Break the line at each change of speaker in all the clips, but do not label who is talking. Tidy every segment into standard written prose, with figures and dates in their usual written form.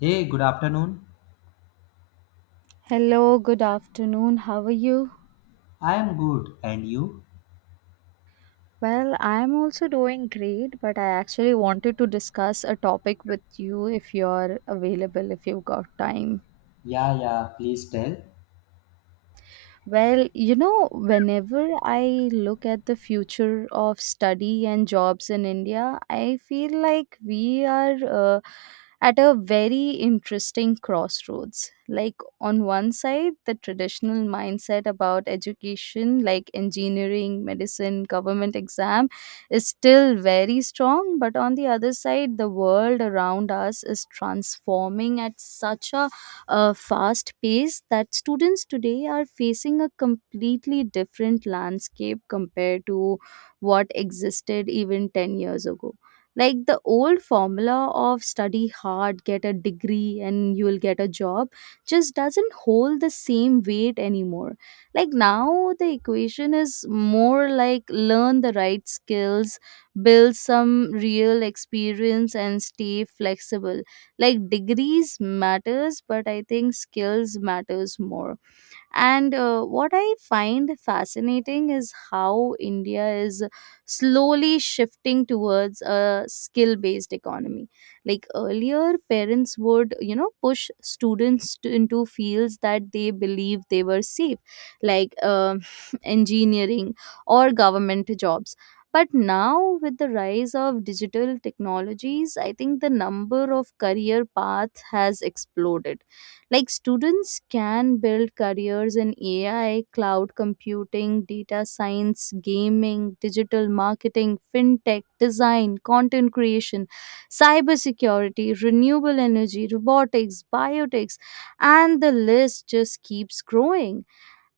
Hey, good afternoon.
Hello, good afternoon. How are you?
I am good. And you?
Well, I'm also doing great, but I actually wanted to discuss a topic with you if you're available, if you've got time.
Yeah, yeah, please tell.
Well, you know, whenever I look at the future of study and jobs in India, I feel like we are at a very interesting crossroads. Like, on one side, the traditional mindset about education, like engineering, medicine, government exam, is still very strong. But on the other side, the world around us is transforming at such a fast pace that students today are facing a completely different landscape compared to what existed even 10 years ago. Like the old formula of study hard, get a degree, and you'll get a job just doesn't hold the same weight anymore. Like now, the equation is more like learn the right skills, build some real experience, and stay flexible like degrees matters, but I think skills matters more. And what I find fascinating is how India is slowly shifting towards a skill based economy. Like earlier, parents would, you know, push students to, into fields that they believe they were safe, like engineering or government jobs. But now, with the rise of digital technologies, I think the number of career paths has exploded like students can build careers in AI, cloud computing, data science, gaming, digital marketing, fintech, design, content creation, cybersecurity, renewable energy, robotics, biotech, and the list just keeps growing.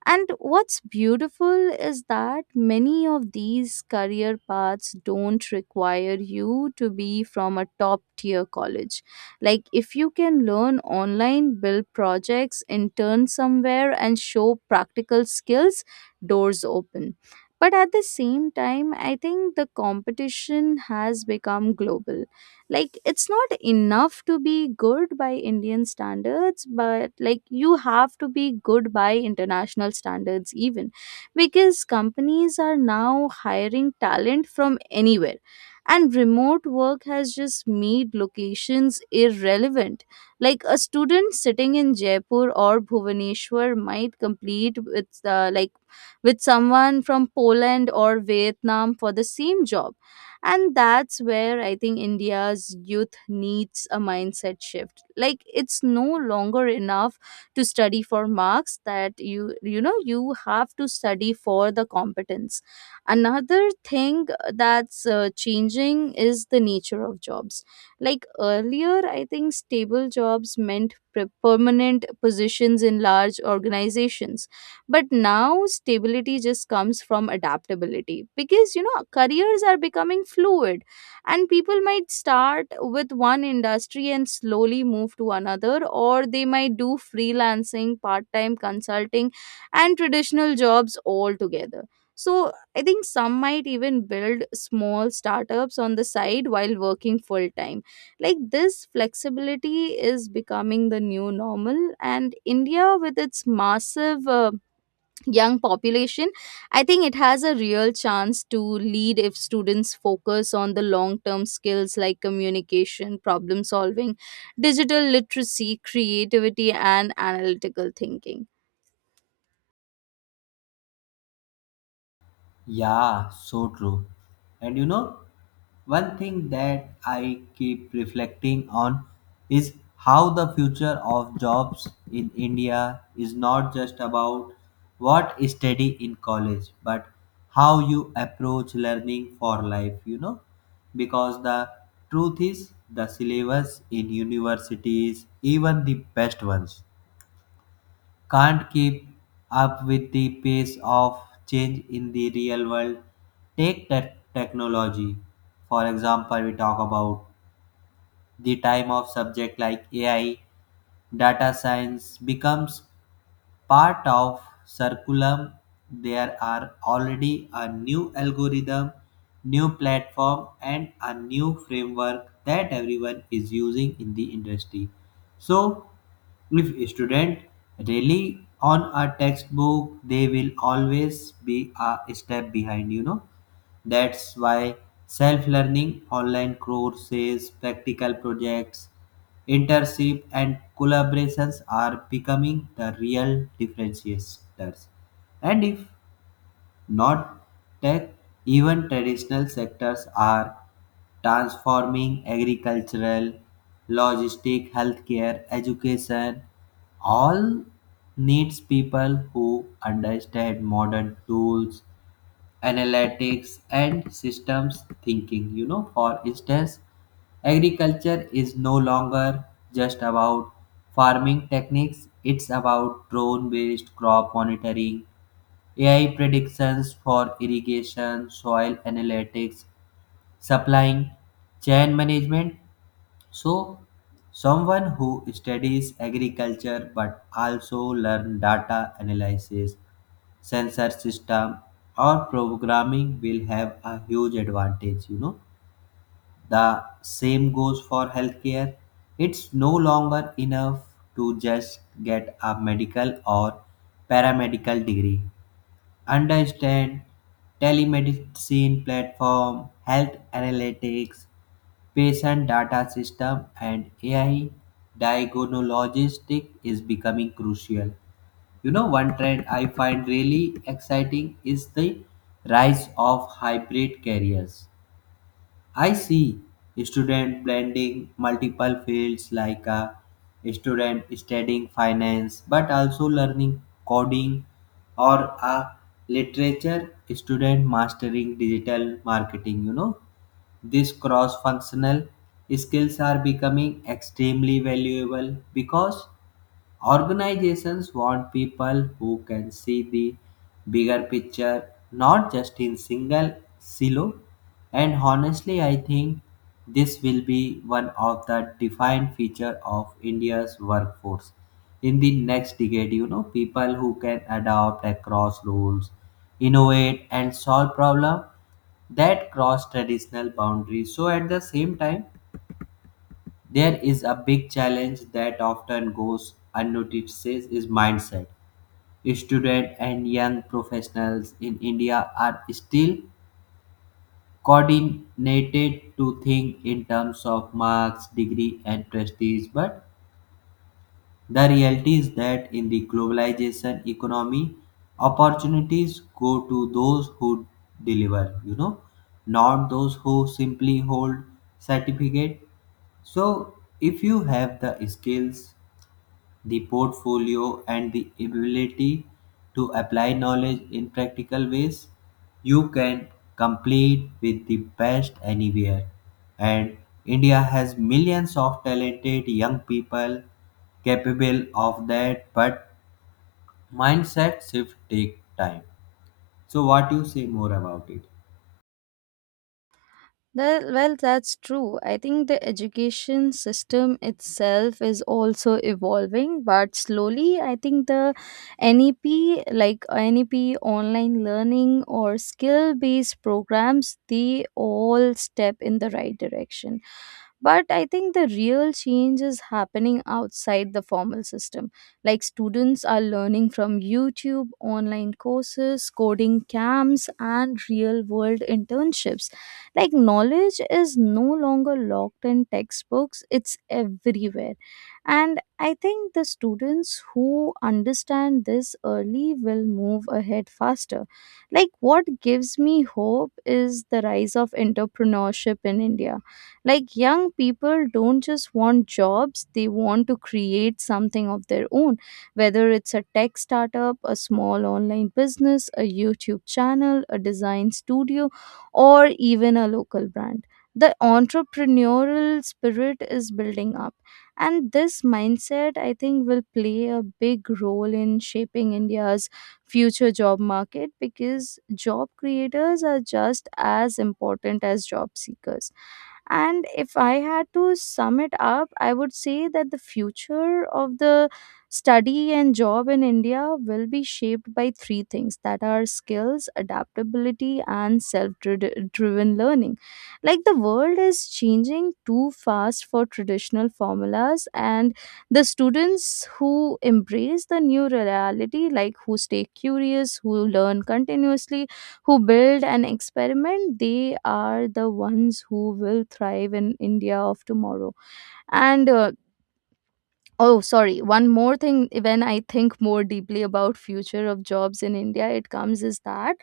And what's beautiful is that many of these career paths don't require you to be from a top tier college. Like, if you can learn online, build projects, intern somewhere, and show practical skills, doors open. But at the same time, I think the competition has become global, like it's not enough to be good by Indian standards, but like you have to be good by international standards even, because companies are now hiring talent from anywhere and remote work has just made locations irrelevant. Like a student sitting in Jaipur or Bhubaneswar might complete with like with someone from Poland or Vietnam for the same job, and that's where I think India's youth needs a mindset shift. Like it's no longer enough to study for marks, that you have to study for the competence. Another thing that's changing is the nature of jobs. Like earlier, I think stable jobs meant permanent positions in large organizations, but now stability just comes from adaptability, because you know careers are becoming fluid, and people might start with one industry and slowly move to another, or they might do freelancing, part-time consulting and traditional jobs all together. So I think some might even build small startups on the side while working full time. Like this flexibility is becoming the new normal, and India, with its massive young population, I think it has a real chance to lead if students focus on the long term skills like communication, problem solving, digital literacy, creativity and analytical thinking.
Yeah, so true. And you know, one thing that I keep reflecting on is how the future of jobs in India is not just about what is study in college, but how you approach learning for life, you know? Because the truth is, the syllabus in universities, even the best ones can't keep up with the pace of change in the real world. Take technology. For example, we talk about the time of subject like AI, data science becomes part of Circulum. There are already a new algorithm, new platform and a new framework that everyone is using in the industry. So if a student rely on a textbook, they will always be a step behind, you know. That's why self-learning, online courses, practical projects, internship and collaborations are becoming the real differentiators. And if not tech, even traditional sectors are transforming agricultural, logistic, healthcare, education, all needs people who understand modern tools, analytics and systems thinking, you know. For instance, agriculture is no longer just about farming techniques. It's about drone based crop monitoring, AI predictions for irrigation, soil analytics, supplying chain management. So someone who studies agriculture but also learn data analysis, sensor system or programming will have a huge advantage, you know. The same goes for healthcare. It's no longer enough to just get a medical or paramedical degree. Understand telemedicine platform, health analytics, patient data system and AI diagnostic is becoming crucial. You know, one trend I find really exciting is the rise of hybrid careers. I see student blending multiple fields, like a student studying finance but also learning coding, or a literature student mastering digital marketing. You know, these cross functional skills are becoming extremely valuable because organizations want people who can see the bigger picture, not just in single silo. And honestly, I think this will be one of the defined feature of India's workforce in the next decade. You know, people who can adapt across roles, innovate, and solve problems that cross traditional boundaries. So at the same time, there is a big challenge that often goes unnoticed is mindset. Students and young professionals in India are still coordinated to think in terms of marks, degree, and prestige, but the reality is that in the globalization economy, opportunities go to those who deliver, you know, not those who simply hold certificate. So, if you have the skills, the portfolio and the ability to apply knowledge in practical ways, you can compete with the best anywhere, and india has millions of talented young people capable of that, but mindset shift take time. So what you say more about it?
That, well, that's true. I think the education system itself is also evolving, but slowly. I think the NEP, like NEP online learning or skill based programs, they all step in the right direction. But I think the real change is happening outside the formal system. Like students are learning from YouTube, online courses, coding camps, and real world internships, like knowledge is no longer locked in textbooks, it's everywhere. And I think the students who understand this early will move ahead faster. Like, what gives me hope is the rise of entrepreneurship in India. Like, young people don't just want jobs, they want to create something of their own, whether it's a tech startup, a small online business, a YouTube channel, a design studio or even a local brand. The entrepreneurial spirit is building up, and this mindset, I think, will play a big role in shaping India's future job market, because job creators are just as important as job seekers. And if I had to sum it up, I would say that the future of the study and job in India will be shaped by three things that are skills, adaptability, and self driven learning. Like the world is changing too fast for traditional formulas, and the students who embrace the new reality, like who stay curious, who learn continuously, who build and experiment, they are the ones who will thrive in India of tomorrow. And oh, sorry, one more thing. When I think more deeply about future of jobs in India, it comes is that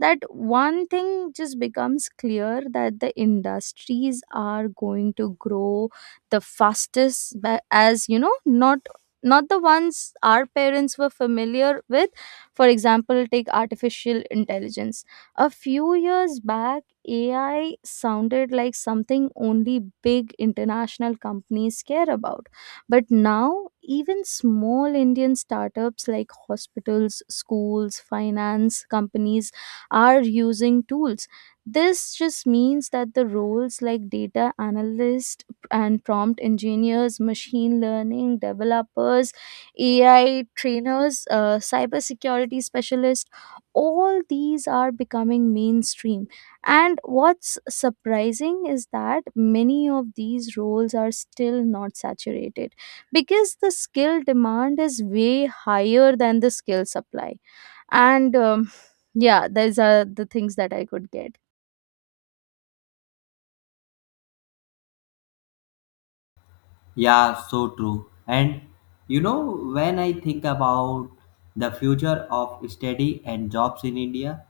that one thing just becomes clear, that the industries are going to grow the fastest, as you know, not the ones our parents were familiar with. For example, take artificial intelligence. A few years back, AI sounded like something only big international companies care about. But now, even small Indian startups like hospitals, schools, finance companies are using tools. This just means that the roles like data analyst and prompt engineers, machine learning developers, AI trainers, cybersecurity specialists, all these are becoming mainstream. And what's surprising is that many of these roles are still not saturated, because the skill demand is way higher than the skill supply. And yeah, these are the things that I could get.
Yeah, so true. And you know, when I think about the future of study and jobs in india,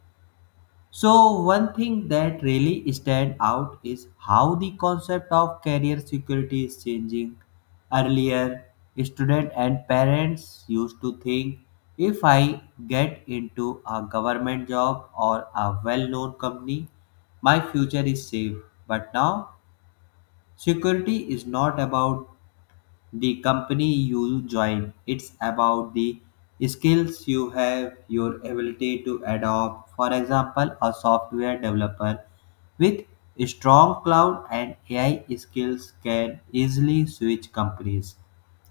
so one thing that really stand out is how the concept of career security is changing. Earlier, students and parents used to think if I get into a government job or a well-known company, my future is safe. But now, security is not about the company you join. It's about the skills you have, your ability to adopt. For example, a software developer with strong cloud and AI skills can easily switch companies,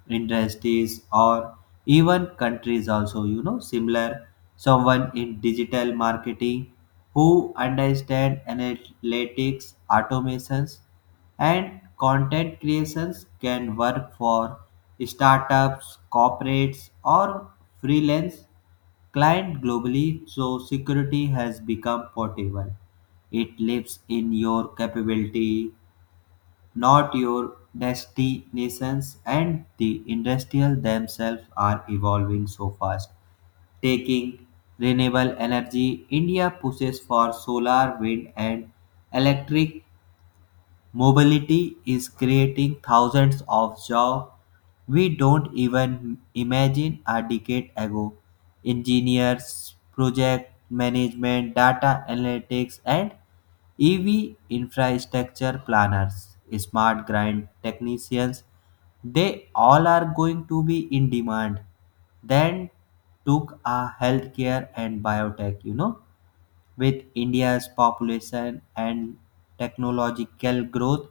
industries, or even countries also. You know, similar someone in digital marketing who understand analytics, automations and content creations can work for startups, corporates, or freelance clients globally, so security has become portable. It lives in your capability, not your destinations, and the industrial themselves are evolving so fast. Taking renewable energy, India pushes for solar, wind, and electric mobility is creating thousands of jobs we don't even imagine a decade ago. Engineers, project management, data analytics, and EV infrastructure planners, smart grid technicians, they all are going to be in demand. Then took a healthcare and biotech, you know. With India's population and technological growth,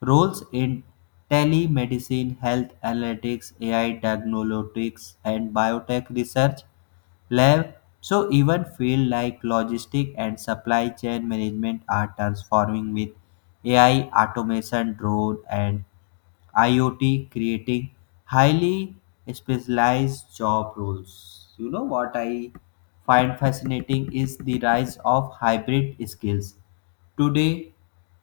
roles in telemedicine, health analytics, AI diagnostics, and biotech research lab. So even field like logistic and supply chain management are transforming with AI, automation, drone, and IoT creating highly specialized job roles. You know what I find fascinating is the rise of hybrid skills. Today,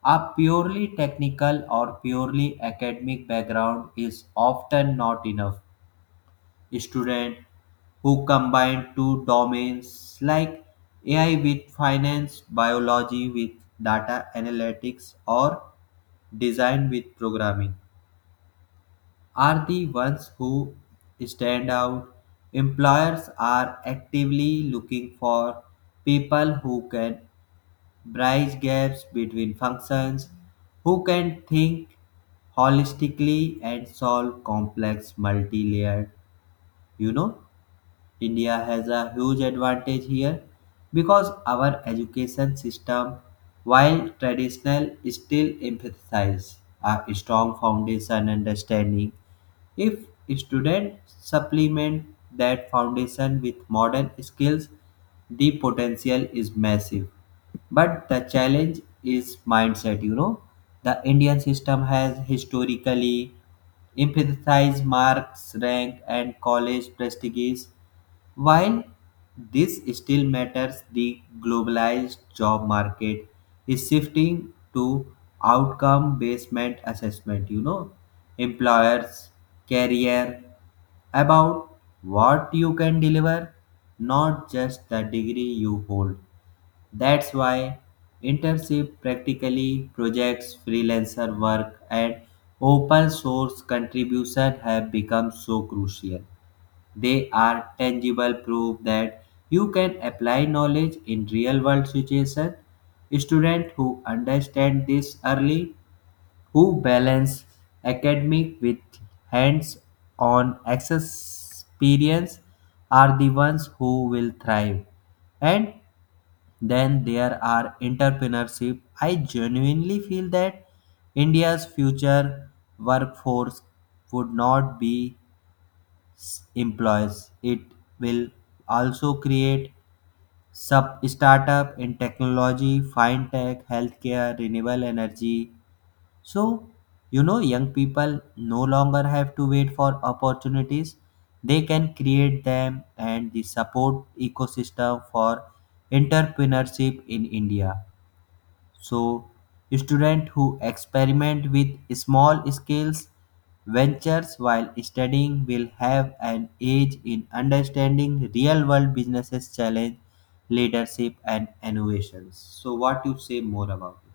a purely technical or purely academic background is often not enough. Students who combine two domains like AI with finance, biology with data analytics, or design with programming are the ones who stand out. Employers are actively looking for people who can bridge gaps between functions, who can think holistically and solve complex multi-layered, you know, India has a huge advantage here because our education system, while traditional, still emphasizes a strong foundation understanding. If students supplement that foundation with modern skills, the potential is massive. But the challenge is mindset, you know. The Indian system has historically emphasized marks, rank, and college prestige, while this still matters, the globalized job market is shifting to outcome based assessment. You know, employers career about what you can deliver, not just the degree you hold. That's why internship, practically projects, freelancer work, and open source contribution have become so crucial. They are tangible proof that you can apply knowledge in real world situations. Students who understand this early, who balance academic with hands on experience, are the ones who will thrive. And then there are entrepreneurship. I genuinely feel that India's future workforce would not be employees. It will also create sub startup in technology, fintech, healthcare, renewable energy. So, you know, young people no longer have to wait for opportunities. They can create them, and the support ecosystem for entrepreneurship in India. So, students who experiment with small scales ventures while studying will have an edge in understanding real world businesses challenge, leadership and innovations. So what you say more about it?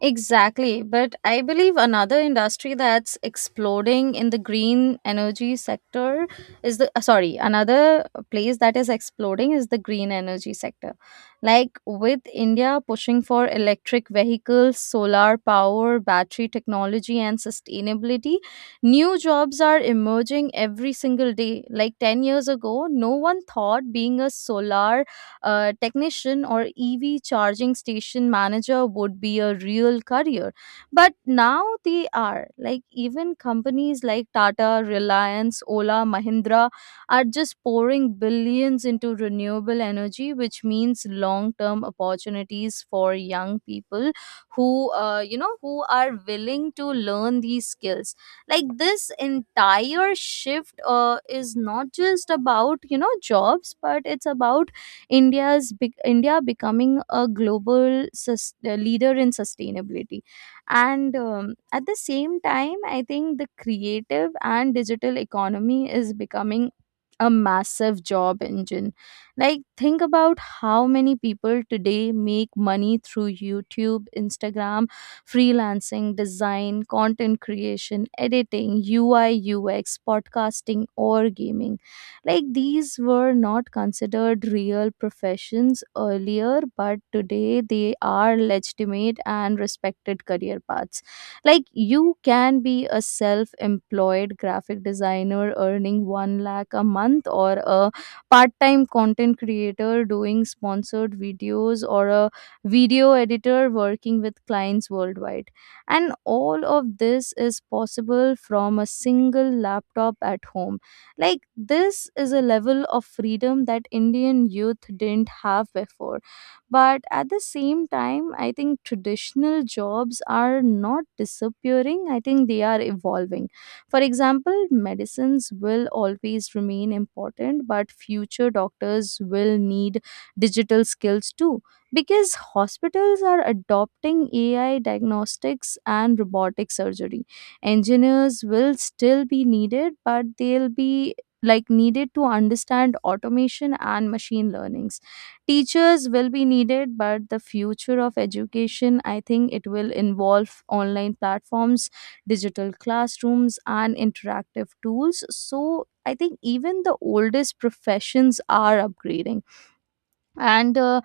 Exactly. But I believe another industry that's exploding in the green energy sector is the another place that is exploding is the green energy sector. Like with India pushing for electric vehicles, solar power, battery technology, and sustainability, new jobs are emerging every single day. Like 10 years ago, no one thought being a solar technician or EV charging station manager would be a real career. But now they are. Like, even companies like Tata, Reliance, Ola, Mahindra are just pouring billions into renewable energy, which means long term opportunities for young people who, who are willing to learn these skills. Like, this entire shift is not just about, jobs, but it's about India's India becoming a global leader in sustainability. And at the same time, I think the creative and digital economy is becoming a massive job engine. Like, think about how many people today make money through YouTube, Instagram, freelancing, design, content creation, editing, UI, UX, podcasting, or gaming. Like, these were not considered real professions earlier, but today they are legitimate and respected career paths, like you can be a self-employed graphic designer earning 1 lakh a month, or a part-time content creator doing sponsored videos, or a video editor working with clients worldwide, and all of this is possible from a single laptop at home. Like this is a level of freedom that Indian youth didn't have before. But at the same time, I think traditional jobs are not disappearing. I think they are evolving. For example, medicines will always remain important, but future doctors will need digital skills too, because hospitals are adopting AI diagnostics and robotic surgery. Engineers will still be needed, but they'll be like needed to understand automation and machine learnings. Teachers will be needed, but the future of education, I think it will involve online platforms, digital classrooms, and interactive tools. So I think even the oldest professions are upgrading. And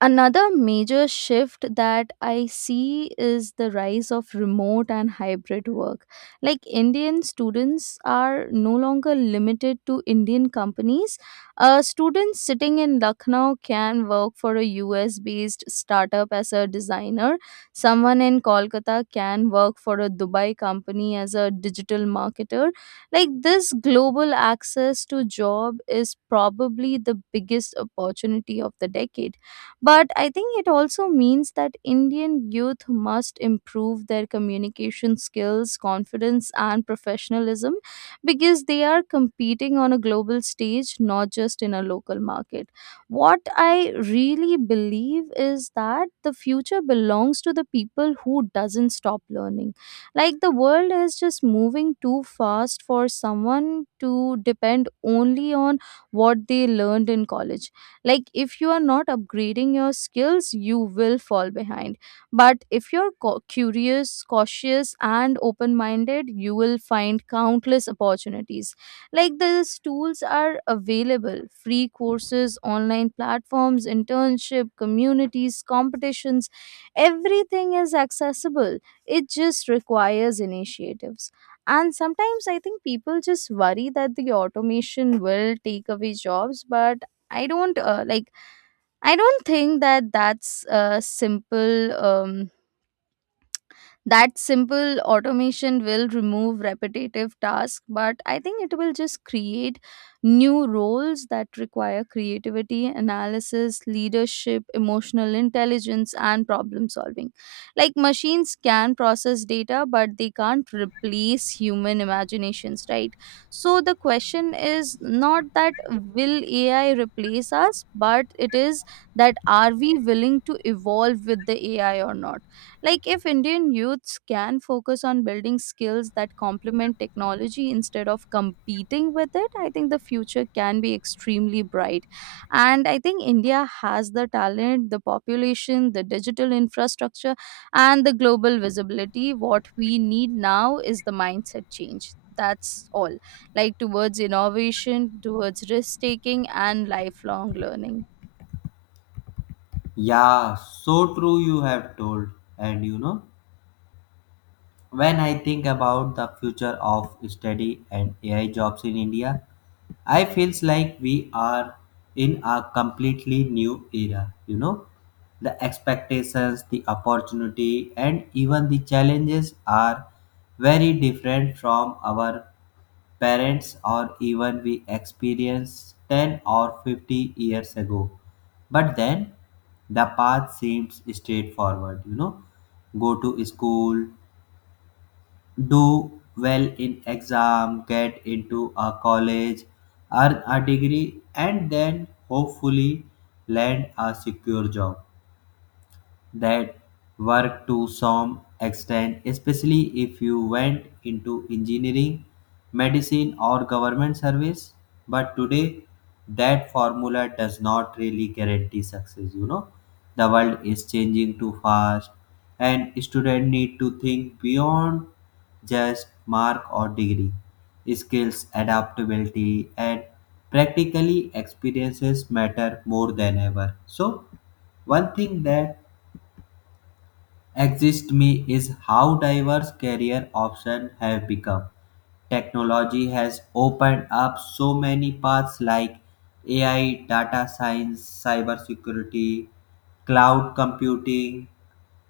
another major shift that I see is the rise of remote and hybrid work. Like Indian students are no longer limited to Indian companies. A student sitting in Lucknow can work for a US based startup as a designer. Someone in Kolkata can work for a Dubai company as a digital marketer. Like this global access to job is probably the biggest opportunity of the decade, but I think it also means that Indian youth must improve their communication skills, confidence, and professionalism, because they are competing on a global stage, not just in a local market. What I really believe is that the future belongs to the people who doesn't stop learning. Like the world is just moving too fast for someone to depend only on what they learned in college. Like if you are not upgrading your skills, you will fall behind, but if you're curious, cautious and open minded, you will find countless opportunities. Like these tools are available, free courses, online platforms, internship, communities, competitions, everything is accessible. It just requires initiatives. And sometimes I think people just worry that the automation will take away jobs, but I don't uh, like I don't think that that simple automation will remove repetitive tasks, but I think it will just create new roles that require creativity, analysis, leadership, emotional intelligence, and problem solving. Like machines can process data, but they can't replace human imaginations, right? So the question is not that will AI replace us, but it is that are we willing to evolve with the AI or not? Like, if Indian youths can focus on building skills that complement technology instead of competing with it, I think the future can be extremely bright. And I think India has the talent, the population, the digital infrastructure, and the global visibility. What we need now is the mindset change. That's all, like towards innovation, towards risk taking, and lifelong learning.
Yeah, so true, you have told. And you know, when I think about the future of study and AI jobs in India, I feels like we are in a completely new era, you know. The expectations, the opportunity and even the challenges are very different from our parents or even we experienced 10 or 50 years ago. But then the path seems straightforward, you know. Go to school, do well in exam, get into a college, earn a degree, and then hopefully land a secure job that work to some extent, especially if you went into engineering, medicine, or government service. But today, that formula does not really guarantee success. You know, the world is changing too fast, and students need to think beyond just mark or degree. Skills, adaptability, and practically experiences matter more than ever. So, one thing that exist me is how diverse career options have become. Technology has opened up so many paths like AI, data science, cybersecurity, cloud computing,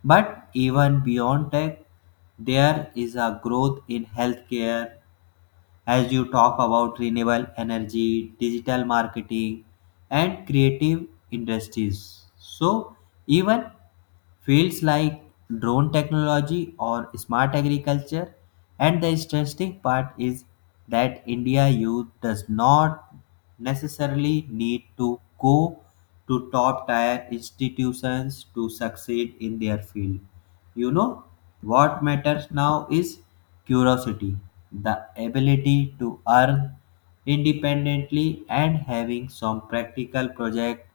but even beyond tech, there is a growth in healthcare, as you talk about renewable energy, digital marketing, and creative industries. So, even fields like drone technology or smart agriculture. And the interesting part is that India youth does not necessarily need to go to top tier institutions to succeed in their field. You know, what matters now is curiosity, the ability to earn independently and having some practical project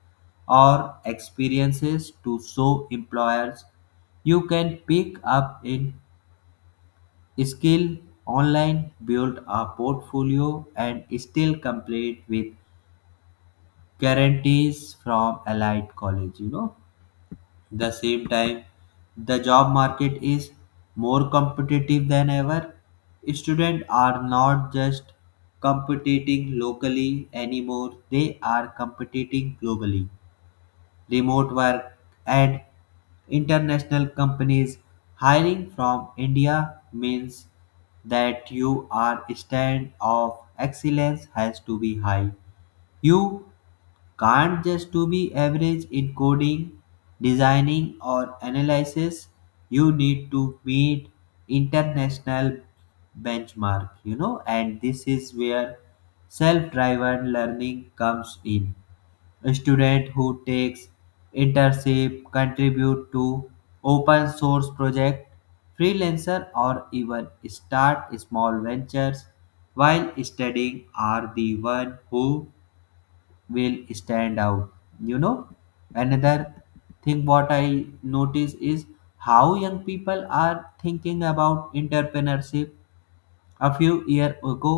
or experiences to show employers. You can pick up in skill online, build a portfolio and still complete with guarantees from allied college, you know. The same time the job market is more competitive than ever. Students are not just competing locally anymore, they are competing globally. Remote work and international companies hiring from india means that you are stand of excellence has to be high. You can't just to be average in coding, designing or analysis. You need to meet international benchmark, you know, and this is where self-driven learning comes in. A student who takes internship, contribute to open source project, freelancer or even start small ventures while studying are the one who will stand out, you know. Another thing what I notice is how young people are thinking about entrepreneurship. A few years ago,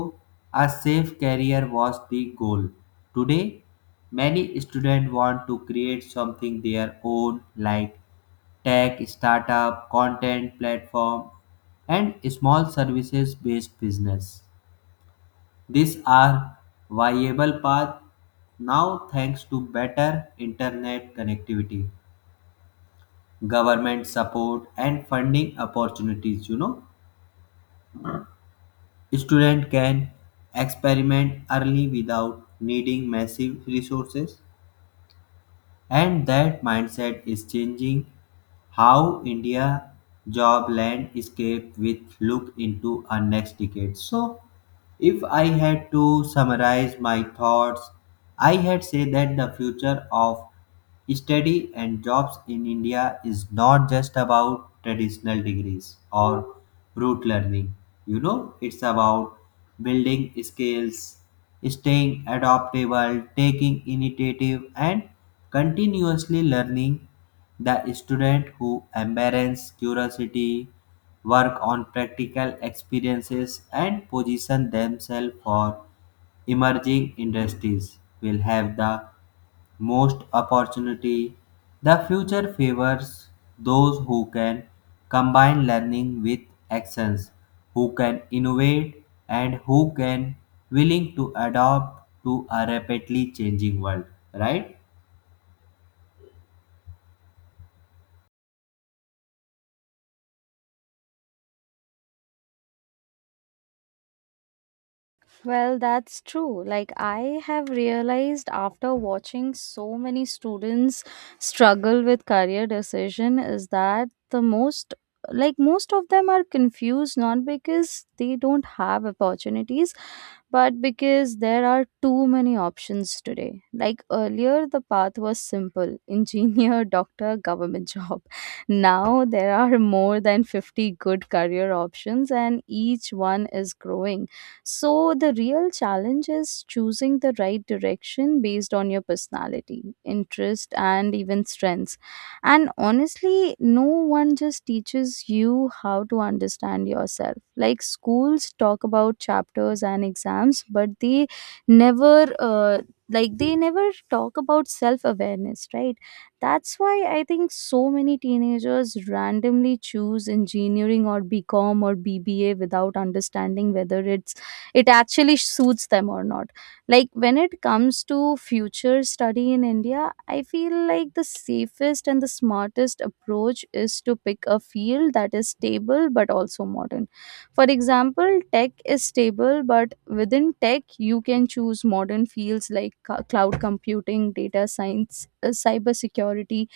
a safe career was the goal. Today, many students want to create something their own, like tech startup, content platform and small services based business. These are viable paths now thanks to better internet connectivity, government support and funding opportunities, you know. Student can experiment early without needing massive resources. And that mindset is changing how India job landscape with look into our next decade. So if I had to summarize my thoughts, I had say that the future of study and jobs in India is not just about traditional degrees or rote learning. You know, it's about building skills, staying adaptable, taking initiative, and continuously learning. The student who embraces curiosity, work on practical experiences, and position themselves for emerging industries will have the most opportunity. The future favors those who can combine learning with actions, who can innovate and who can willing to adapt to a rapidly changing world, right?
Well, that's true. Like, I have realized after watching so many students struggle with career decision is that the most like most of them are confused, not because they don't have opportunities, but because there are too many options today. Like earlier, the path was simple engineer, doctor, government job. Now there are more than 50 good career options, and each one is growing. So, the real challenge is choosing the right direction based on your personality, interest, and even strengths. And honestly, no one just teaches you how to understand yourself. Like schools talk about chapters and exams, but they never like they never talk about self awareness, right? That's why I think so many teenagers randomly choose engineering or BCom or BBA without understanding whether it actually suits them or not. Like when it comes to future study in India, I feel like the safest and the smartest approach is to pick a field that is stable but also modern. For example, tech is stable, but within tech you can choose modern fields like cloud computing, data science, cyber security,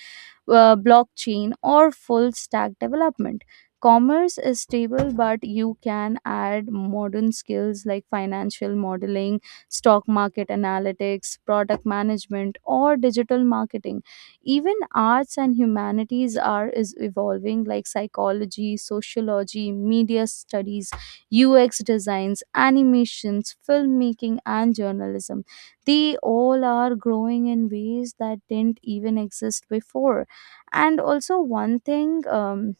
blockchain, or full stack development. Commerce is stable, but you can add modern skills like financial modeling, stock market analytics, product management, or digital marketing. Even arts and humanities are is evolving, like psychology, sociology, media studies, UX designs, animations, filmmaking, and journalism. They all are growing in ways that didn't even exist before. And also one thing,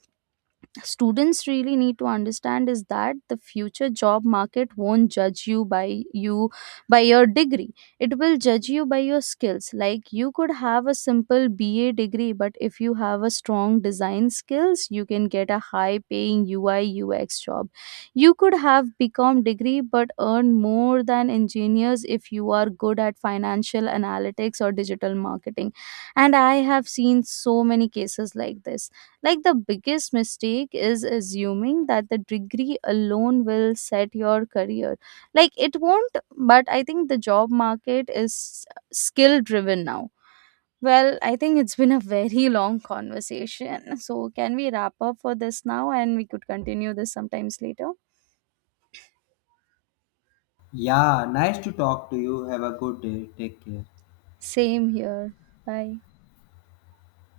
students really need to understand is that the future job market won't judge you by your degree. It will judge you by your skills. Like you could have a simple BA degree, but if you have a strong design skills, you can get a high paying UI UX job. You could have BCom degree but earn more than engineers if you are good at financial analytics or digital marketing. And I have seen so many cases like this. Like the biggest mistake is assuming that the degree alone will set your career. Like it won't, but I think the job market is skill driven now. Well, I think it's been a very long conversation. So, can we wrap up for this now and we could continue this sometimes later?
Yeah, nice to talk to you. Have a good day. Take care.
Same here. Bye.